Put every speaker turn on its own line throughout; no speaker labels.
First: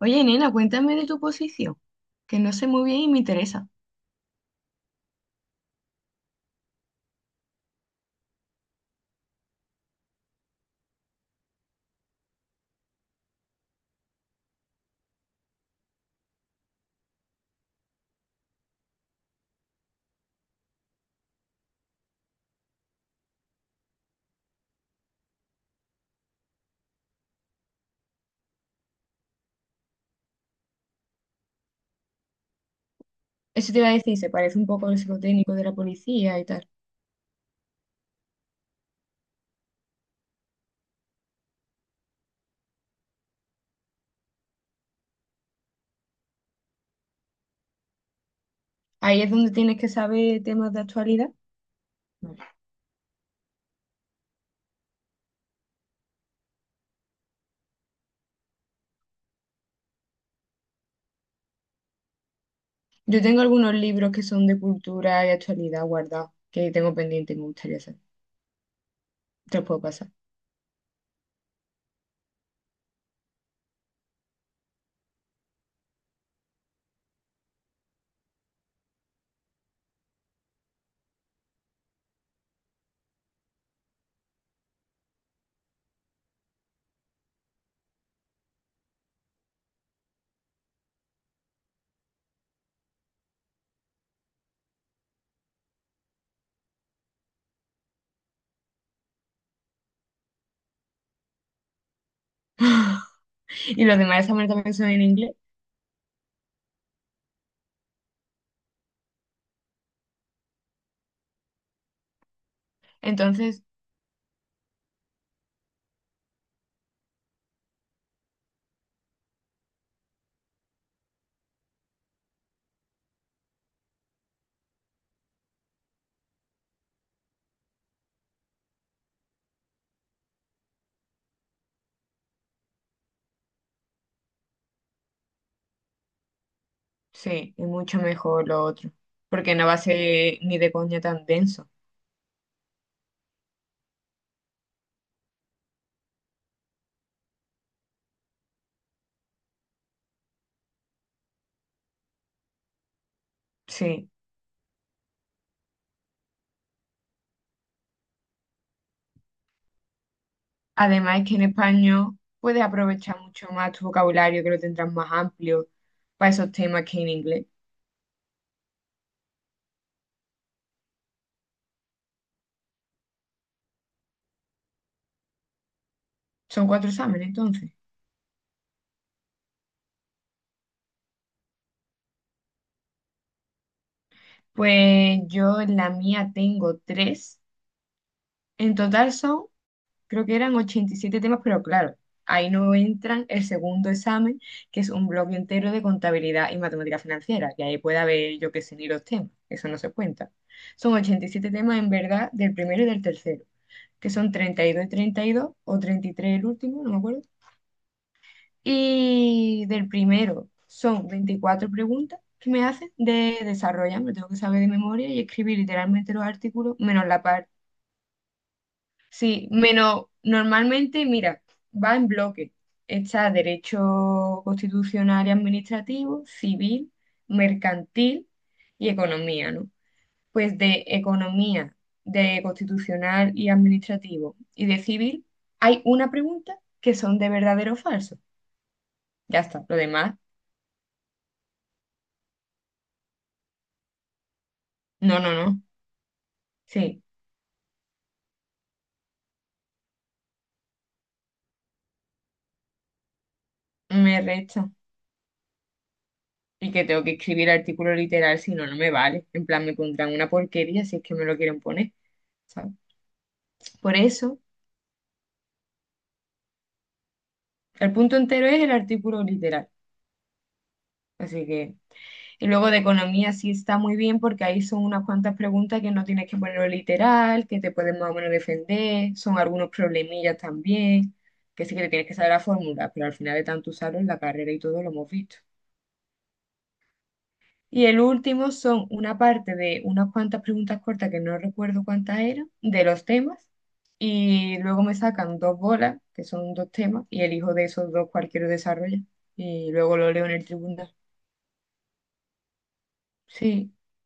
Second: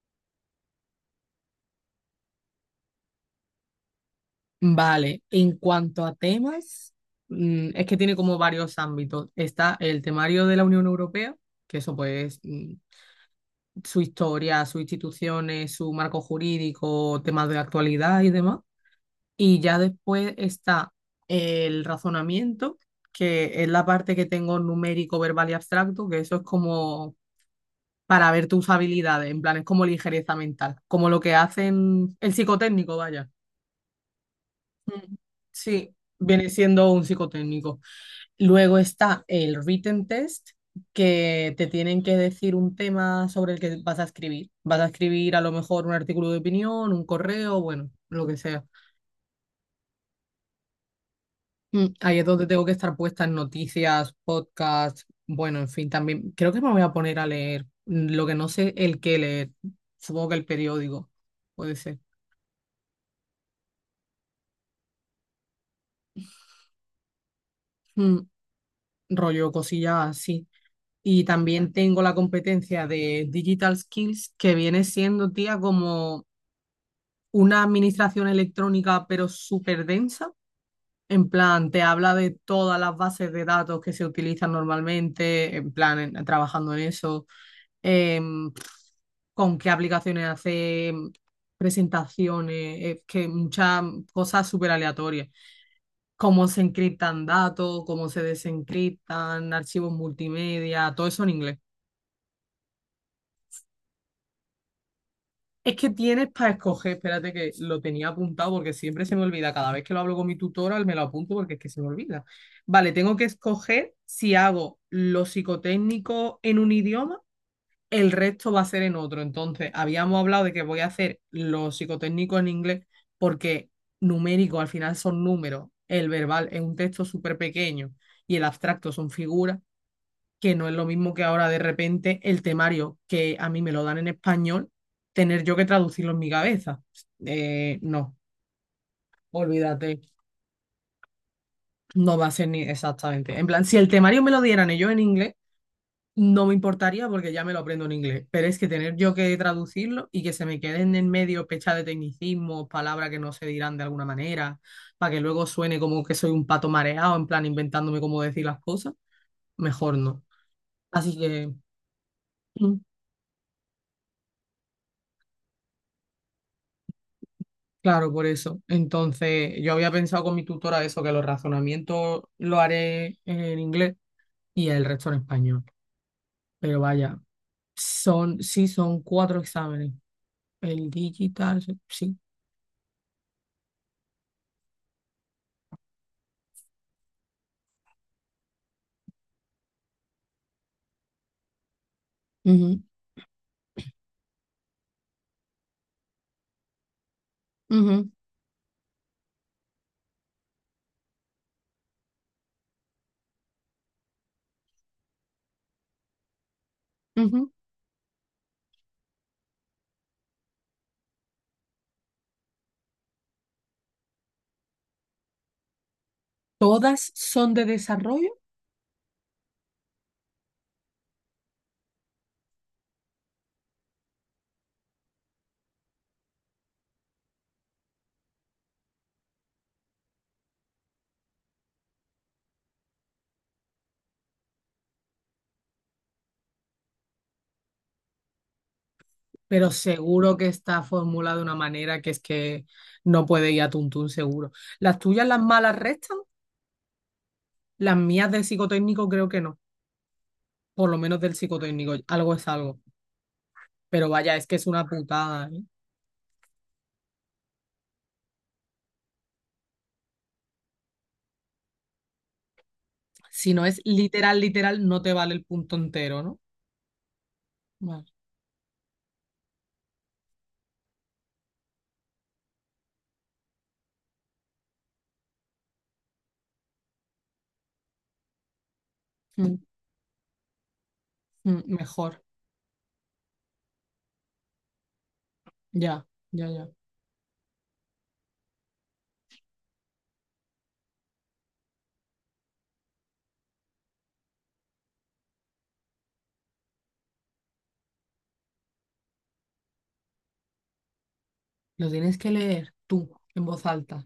Oye, nena, cuéntame de tu posición, que no sé muy bien y me interesa.
Vale, en cuanto a temas, es que tiene como varios ámbitos. Está el temario de la Unión Europea, que eso pues su historia, sus instituciones, su marco jurídico, temas de actualidad y demás. Y ya después está el razonamiento, que es la parte que tengo numérico, verbal y abstracto, que eso es como para ver tus habilidades, en plan es como ligereza mental, como lo que hacen el psicotécnico, vaya.
Eso te iba a decir, se parece un poco al psicotécnico de la
Sí,
policía y
viene
tal.
siendo un psicotécnico. Luego está el written test, que te tienen que decir un tema sobre el que vas a escribir. Vas a escribir a lo mejor un artículo de opinión, un correo, bueno, lo que sea.
Ahí es donde tienes que saber temas de actualidad.
Ahí es donde tengo que estar puesta en noticias, podcasts, bueno, en fin, también creo que me voy a poner a leer lo que no sé el qué leer. Supongo que el periódico, puede ser.
Yo tengo algunos libros que son de cultura y actualidad guardados, que tengo pendiente y me gustaría hacer.
Mm. Rollo
Te los puedo
cosillas
pasar.
así. Y también tengo la competencia de Digital Skills, que viene siendo, tía, como una administración electrónica pero súper densa. En plan, te habla de todas las bases de datos que se utilizan normalmente, en plan, trabajando en eso, em, con qué aplicaciones hace presentaciones, es que muchas cosas súper aleatorias. Cómo se encriptan datos, cómo se desencriptan, archivos multimedia, todo eso en inglés.
Y los demás exámenes también son en inglés.
Es que tienes para escoger, espérate que lo tenía apuntado porque siempre se me olvida. Cada vez que lo hablo con mi tutora me lo apunto porque es que se me olvida. Vale, tengo que
Entonces,
escoger si hago lo psicotécnico en un idioma, el resto va a ser en otro. Entonces, habíamos hablado de que voy a hacer lo psicotécnico en inglés porque numérico al final son números, el verbal es un texto súper pequeño y el abstracto son figuras que no es lo mismo que ahora de repente el temario que a mí me lo dan en español, tener yo que traducirlo en mi cabeza.
sí, es mucho
No,
mejor lo otro, porque no va a
olvídate,
ser ni de coña tan denso.
no va a ser ni exactamente. En plan, si el temario me lo dieran ellos en inglés, no me importaría porque ya me lo aprendo en inglés, pero es que tener yo que traducirlo y que se me queden en medio pechas de tecnicismos, palabras que no se dirán de alguna
Sí.
manera, para que luego suene como que soy un pato mareado, en plan inventándome cómo decir las cosas, mejor no. Así
Además es que en
que
español puedes
mm.
aprovechar mucho más tu vocabulario, que lo tendrás más amplio para esos temas que en inglés.
Claro, por eso. Entonces, yo había pensado con mi tutora eso, que los razonamientos lo haré en inglés y el resto en español.
Son
Pero
cuatro
vaya,
exámenes, entonces.
son, sí, son cuatro exámenes. El digital, sí.
Pues yo en la mía tengo tres. En total son creo que eran 87 temas, pero claro, ahí no
Ujú,
entran el segundo examen, que es un bloque entero de contabilidad y matemática financiera, y ahí puede
ujú,
haber, yo qué sé, ni los temas, eso no se cuenta. Son 87 temas en verdad del primero y del tercero, que son 32 y 32, o 33 el último, no me acuerdo.
ujú.
Y del primero son 24 preguntas que me hacen de desarrollar, me tengo que saber de memoria y escribir literalmente los artículos,
Todas
menos la
son
parte.
de desarrollo,
Sí, menos normalmente, mira, va en bloque. Está derecho constitucional y administrativo, civil, mercantil y economía, ¿no? Pues de economía, de constitucional y administrativo y de civil, hay una pregunta que son de verdadero o falso. Ya está,
pero
lo demás,
seguro que está formulada de una manera que es que no puede ir a tuntún seguro. Las
no,
tuyas,
no,
las
no.
malas restan,
Sí,
las mías del psicotécnico creo que no. Por lo menos del psicotécnico, algo es algo. Pero
me
vaya, es que es
resta.
una putada, ¿eh?
Y que tengo que escribir artículo literal, si no, no me vale. En plan, me pondrán una porquería si es que me lo quieren poner. ¿Sabes?
Si no es
Por
literal,
eso.
literal, no te vale el punto entero, ¿no?
El
Vale.
punto entero es el artículo literal. Así que, y luego de economía sí está muy bien porque ahí son unas cuantas preguntas que no tienes que ponerlo literal, que te pueden más o menos defender, son
Mm,
algunos problemillas también,
mm,
que sí que te tienes que
mejor.
saber la fórmula, pero al final de tanto usarlo en la carrera y todo lo hemos visto.
Ya, ya, ya.
Y el último son una parte de unas cuantas preguntas cortas que no recuerdo cuántas eran, de los temas, y luego me sacan dos bolas, que son dos temas, y elijo de esos dos cualquier desarrollo, y luego lo leo en el tribunal.
Lo tienes que leer tú, en voz
Sí,
alta.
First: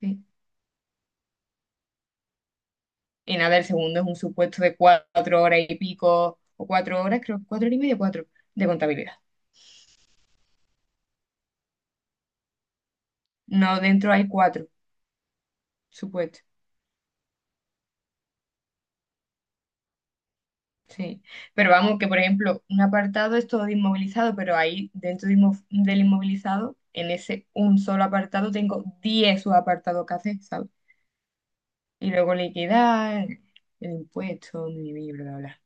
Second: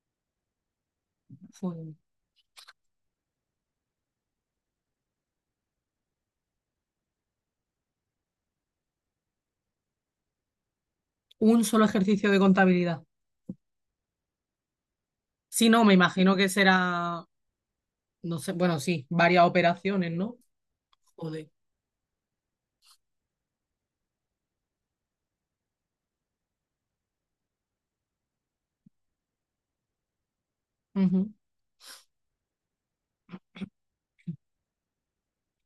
sí.
Fue
Y nada, el segundo es un supuesto de 4 horas y pico, o 4 horas, creo, 4 horas y media, cuatro, de contabilidad.
un solo ejercicio de contabilidad.
No, dentro hay cuatro
Si no, me imagino
supuestos,
que será, no sé, bueno, sí, varias operaciones, ¿no?
sí.
Joder.
Pero vamos, que por ejemplo, un apartado es todo de inmovilizado, pero ahí dentro de del inmovilizado, en ese un solo apartado, tengo 10 subapartados que hacer, ¿sabes?
Ujú.
Y luego liquidar, el impuesto, mi, bla, bla, bla.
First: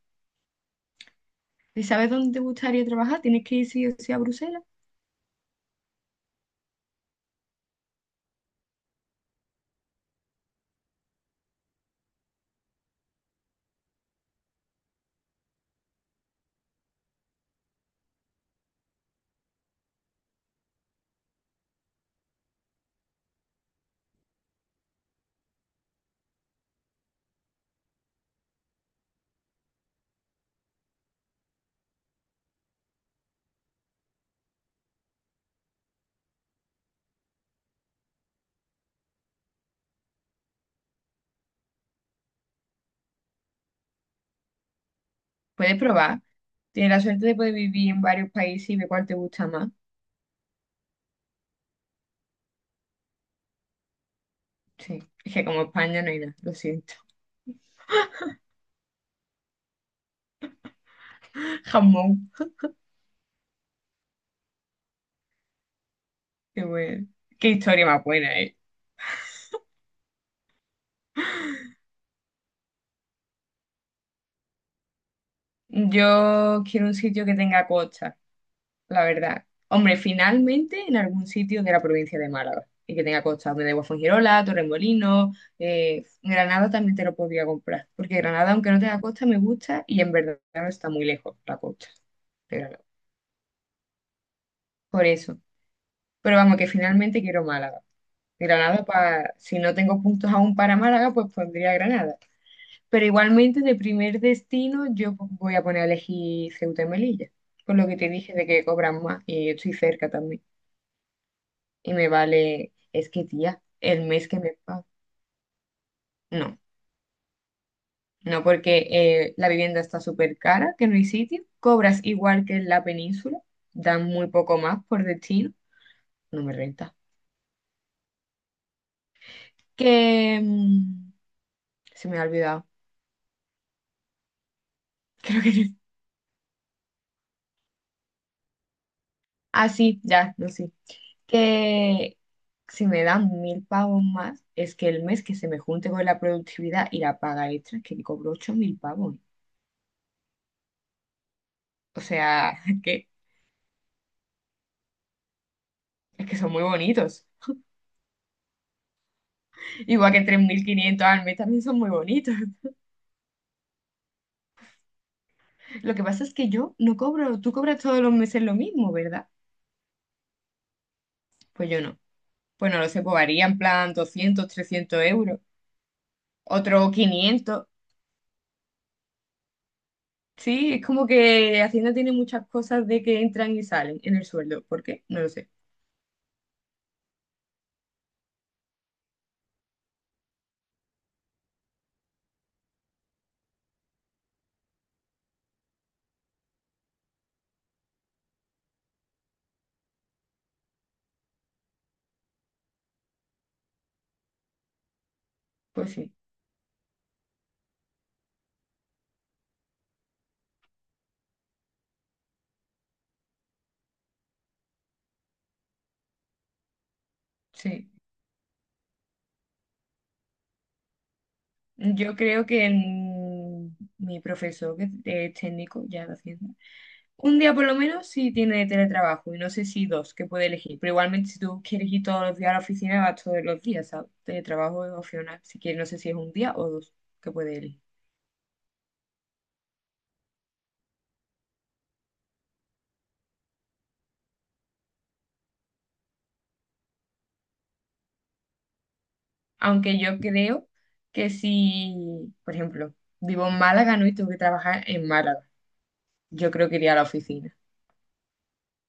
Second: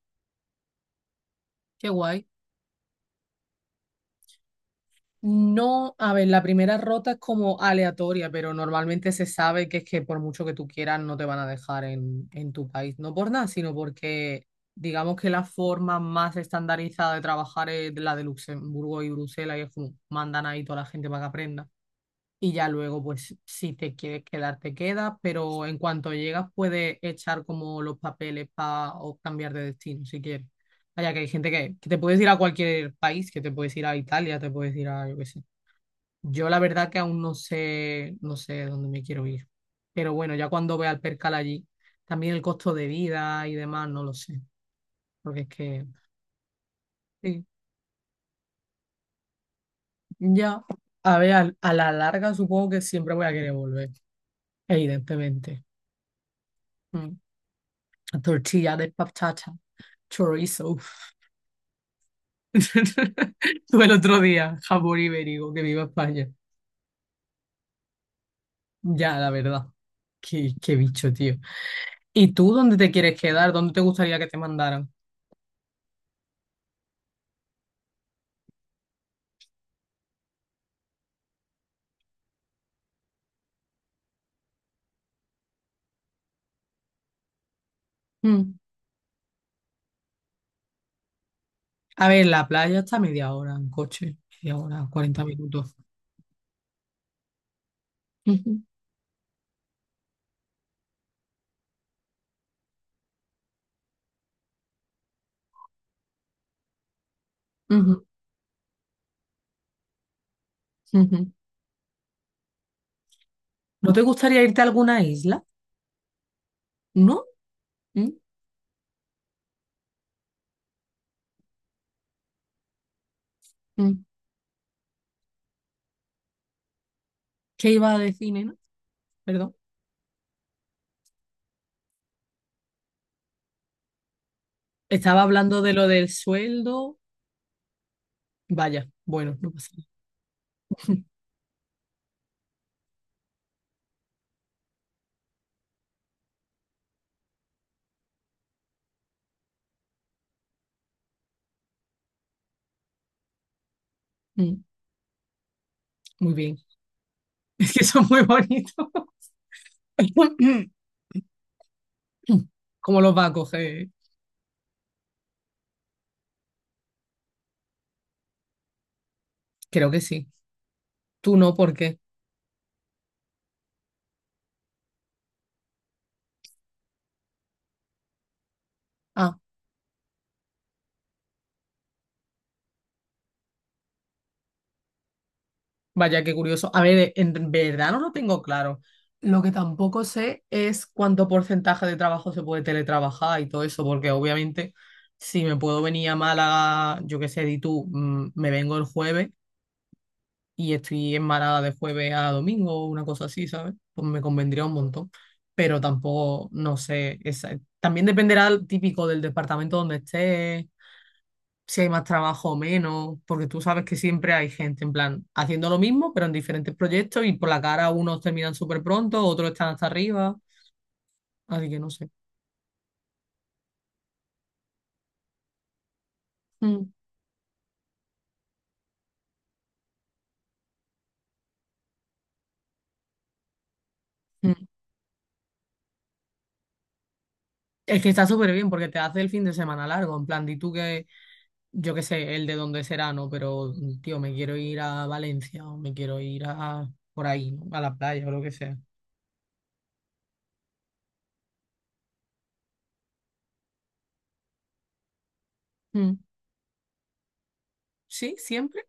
¿Y
Qué
sabes
guay.
dónde te gustaría trabajar? ¿Tienes que ir sí o sí a Bruselas?
No, a ver, la primera rota es como aleatoria, pero normalmente se sabe que es que por mucho que tú quieras no te van a dejar en tu país. No por nada, sino porque digamos que la forma más estandarizada de trabajar es la de Luxemburgo y Bruselas y es como mandan ahí toda la gente para que aprenda. Y ya luego, pues si te quieres quedar, te quedas, pero en cuanto llegas puedes echar como los papeles para o cambiar de destino si quieres. Vaya, que hay gente que te puedes ir a cualquier país, que te puedes ir a Italia, te puedes ir a, yo qué sé, yo la verdad que aún no sé, no sé dónde me quiero ir. Pero bueno, ya cuando vea el percal allí, también el costo de vida y demás, no lo sé. Porque es
Puedes
que,
probar. Tienes la suerte de
sí,
poder vivir en varios países y ver cuál te gusta más.
ya, a ver, la larga supongo que siempre voy a querer volver,
Sí, es que
evidentemente.
como España no hay nada, lo siento.
Mm. Tortilla de patata, chorizo.
Jamón,
Tuve el otro día, jamón ibérico, que viva España.
qué bueno. Qué historia más buena, ¿eh?
Ya, la verdad. Qué bicho, tío. ¿Y tú dónde te quieres quedar? ¿Dónde te gustaría que te mandaran?
Yo quiero un sitio que tenga costa, la verdad. Hombre, finalmente en algún sitio de la provincia de Málaga y que tenga costa, donde de Guafongirola, Torremolinos, Granada también te lo podría comprar, porque Granada,
Mm.
aunque no tenga costa, me gusta y en verdad no está muy lejos la costa
A ver, la
de
playa
Granada.
está a media hora en coche, media hora,
Por
40
eso.
minutos.
Pero vamos, que finalmente quiero Málaga.
Ujú,
Granada, pa- si no tengo puntos aún para Málaga, pues pondría Granada. Pero igualmente de primer destino yo voy a poner a elegir Ceuta y Melilla, por lo que
ujú,
te dije de que cobran más y yo estoy cerca también.
ujú.
Y me vale, es que tía,
¿No te
el mes que
gustaría
me
irte a
pagan.
alguna isla?
No,
¿No? ¿Mm?
no porque la vivienda está súper cara, que no hay sitio, cobras igual que en la península,
¿Mm?
dan muy poco más por destino, no me renta.
¿Qué iba a decir, nena? Perdón.
Que se me ha olvidado,
Estaba
creo que
hablando de
no.
lo del sueldo. Vaya, bueno, no pasa
Ah, sí, ya, no sé.
nada.
Que si me dan 1.000 pavos más, es que el mes que se me junte con la productividad y la paga extra, es que cobro 8.000 pavos. O sea, que,
Mm.
es
Muy
que son
bien.
muy bonitos.
Es que son muy bonitos.
Igual que tres mil quinientos al mes también son muy bonitos.
¿Cómo los va a coger?
Lo que pasa es que yo no cobro, tú cobras todos los meses lo mismo, ¿verdad?
Creo que sí. Tú no,
Pues
¿por
yo
qué?
no. Pues no lo sé, pues varía en plan 200, 300 euros, otro 500. Sí, es como que Hacienda tiene muchas cosas de que entran y salen en el sueldo. ¿Por qué? No lo sé.
Vaya, qué curioso. A ver, en verdad no lo tengo claro. Lo que tampoco sé es cuánto porcentaje de trabajo se puede teletrabajar y todo eso, porque obviamente si me puedo venir a Málaga, yo qué sé, di tú, me vengo el jueves y estoy en Málaga de jueves a domingo o una cosa así, ¿sabes? Pues me convendría un montón, pero
Pues sí,
tampoco, no sé, esa- también dependerá el típico del departamento donde esté si hay más trabajo o menos, porque tú sabes que siempre hay gente en plan haciendo lo mismo, pero en diferentes proyectos y por la cara
sí.
unos terminan súper pronto, otros están hasta arriba, así que no sé.
Yo creo que mi profesor, que es técnico ya de Hacienda,
Mm,
un día por lo menos sí tiene teletrabajo y no sé si dos que puede elegir, pero igualmente si tú quieres ir todos los días a la oficina, vas todos los días, ¿sabes?
mm.
Teletrabajo es opcional, si quieres, no sé si es un día o dos que puede elegir.
Es que está súper bien porque te hace el fin de semana largo, en plan, di tú que, yo qué sé, el de dónde será, ¿no? Pero, tío, me quiero ir a Valencia o me quiero ir a por ahí, ¿no? A la playa o lo que sea.
Aunque yo creo que si, por ejemplo, vivo en Málaga, ¿no? Y tengo que trabajar en Málaga,
Mm.
yo creo que iría a la oficina.
Sí, siempre.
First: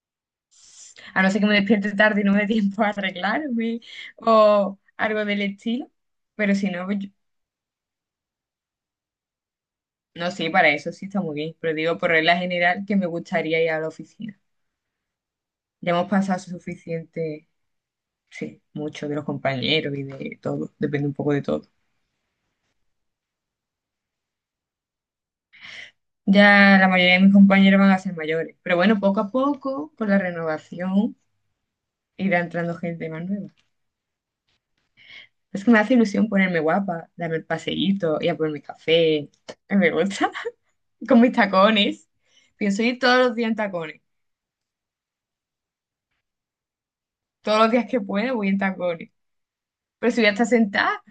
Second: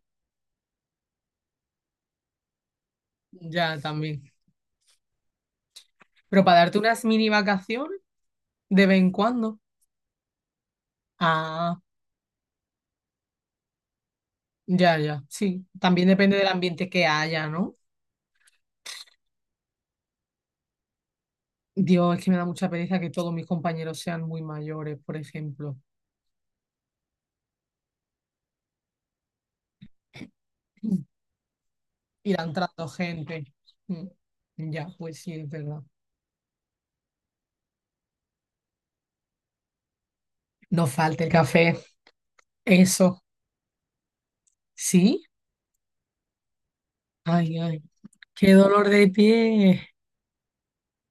A no ser que me despierte tarde y no me dé tiempo a
Ya,
arreglarme
también.
o algo del estilo.
Pero
Pero
para
si
darte
no,
unas mini vacaciones de vez en cuando.
no, sí, para eso sí está muy bien, pero
Ah.
digo por regla general que me gustaría ir a la oficina.
Ya, ya, sí.
Ya
También
hemos
depende
pasado
del ambiente que haya,
suficiente,
¿no?
sí, mucho de los compañeros y de todo, depende un poco de todo.
Dios, es que me da mucha pereza que todos mis compañeros sean muy mayores, por ejemplo.
Ya la mayoría de mis compañeros van a ser mayores, pero bueno, poco a poco, con la
Mm.
renovación,
Ir
irá entrando
entrando
gente más
gente.
nueva.
Mm. Ya, pues sí, es
Es que me
verdad.
hace ilusión ponerme guapa, darme el paseíto, ir a por mi café, a mí me gusta,
No
con
falta el
mis
café.
tacones. Pienso ir todos
Eso.
los días en tacones,
¿Sí? Ay,
todos los
ay.
días que pueda voy
Qué
en
dolor de
tacones,
pie.
pero si voy a estar sentada.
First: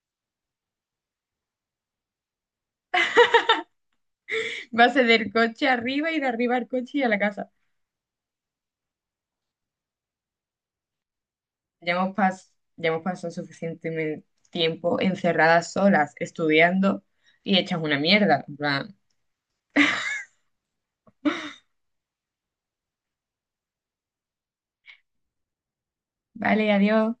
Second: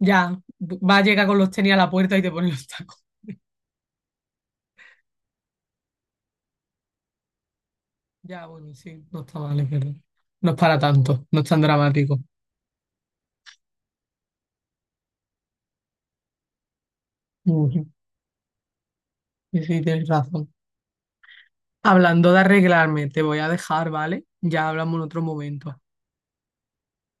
Ya, va a llegar con los tenis a la puerta y te pone los tacos.
Va a Base del coche arriba y de arriba al coche y a la casa.
Ya, bueno, sí, no está mal, es verdad. No es para tanto, no es tan
Ya hemos,
dramático.
pas- ya hemos pasado suficiente tiempo encerradas solas, estudiando, y hechas
Ujú.
una mierda. En plan,
Sí, sí, tienes razón. Hablando de arreglarme, te voy a dejar, ¿vale? Ya hablamos en otro momento.
vale, adiós.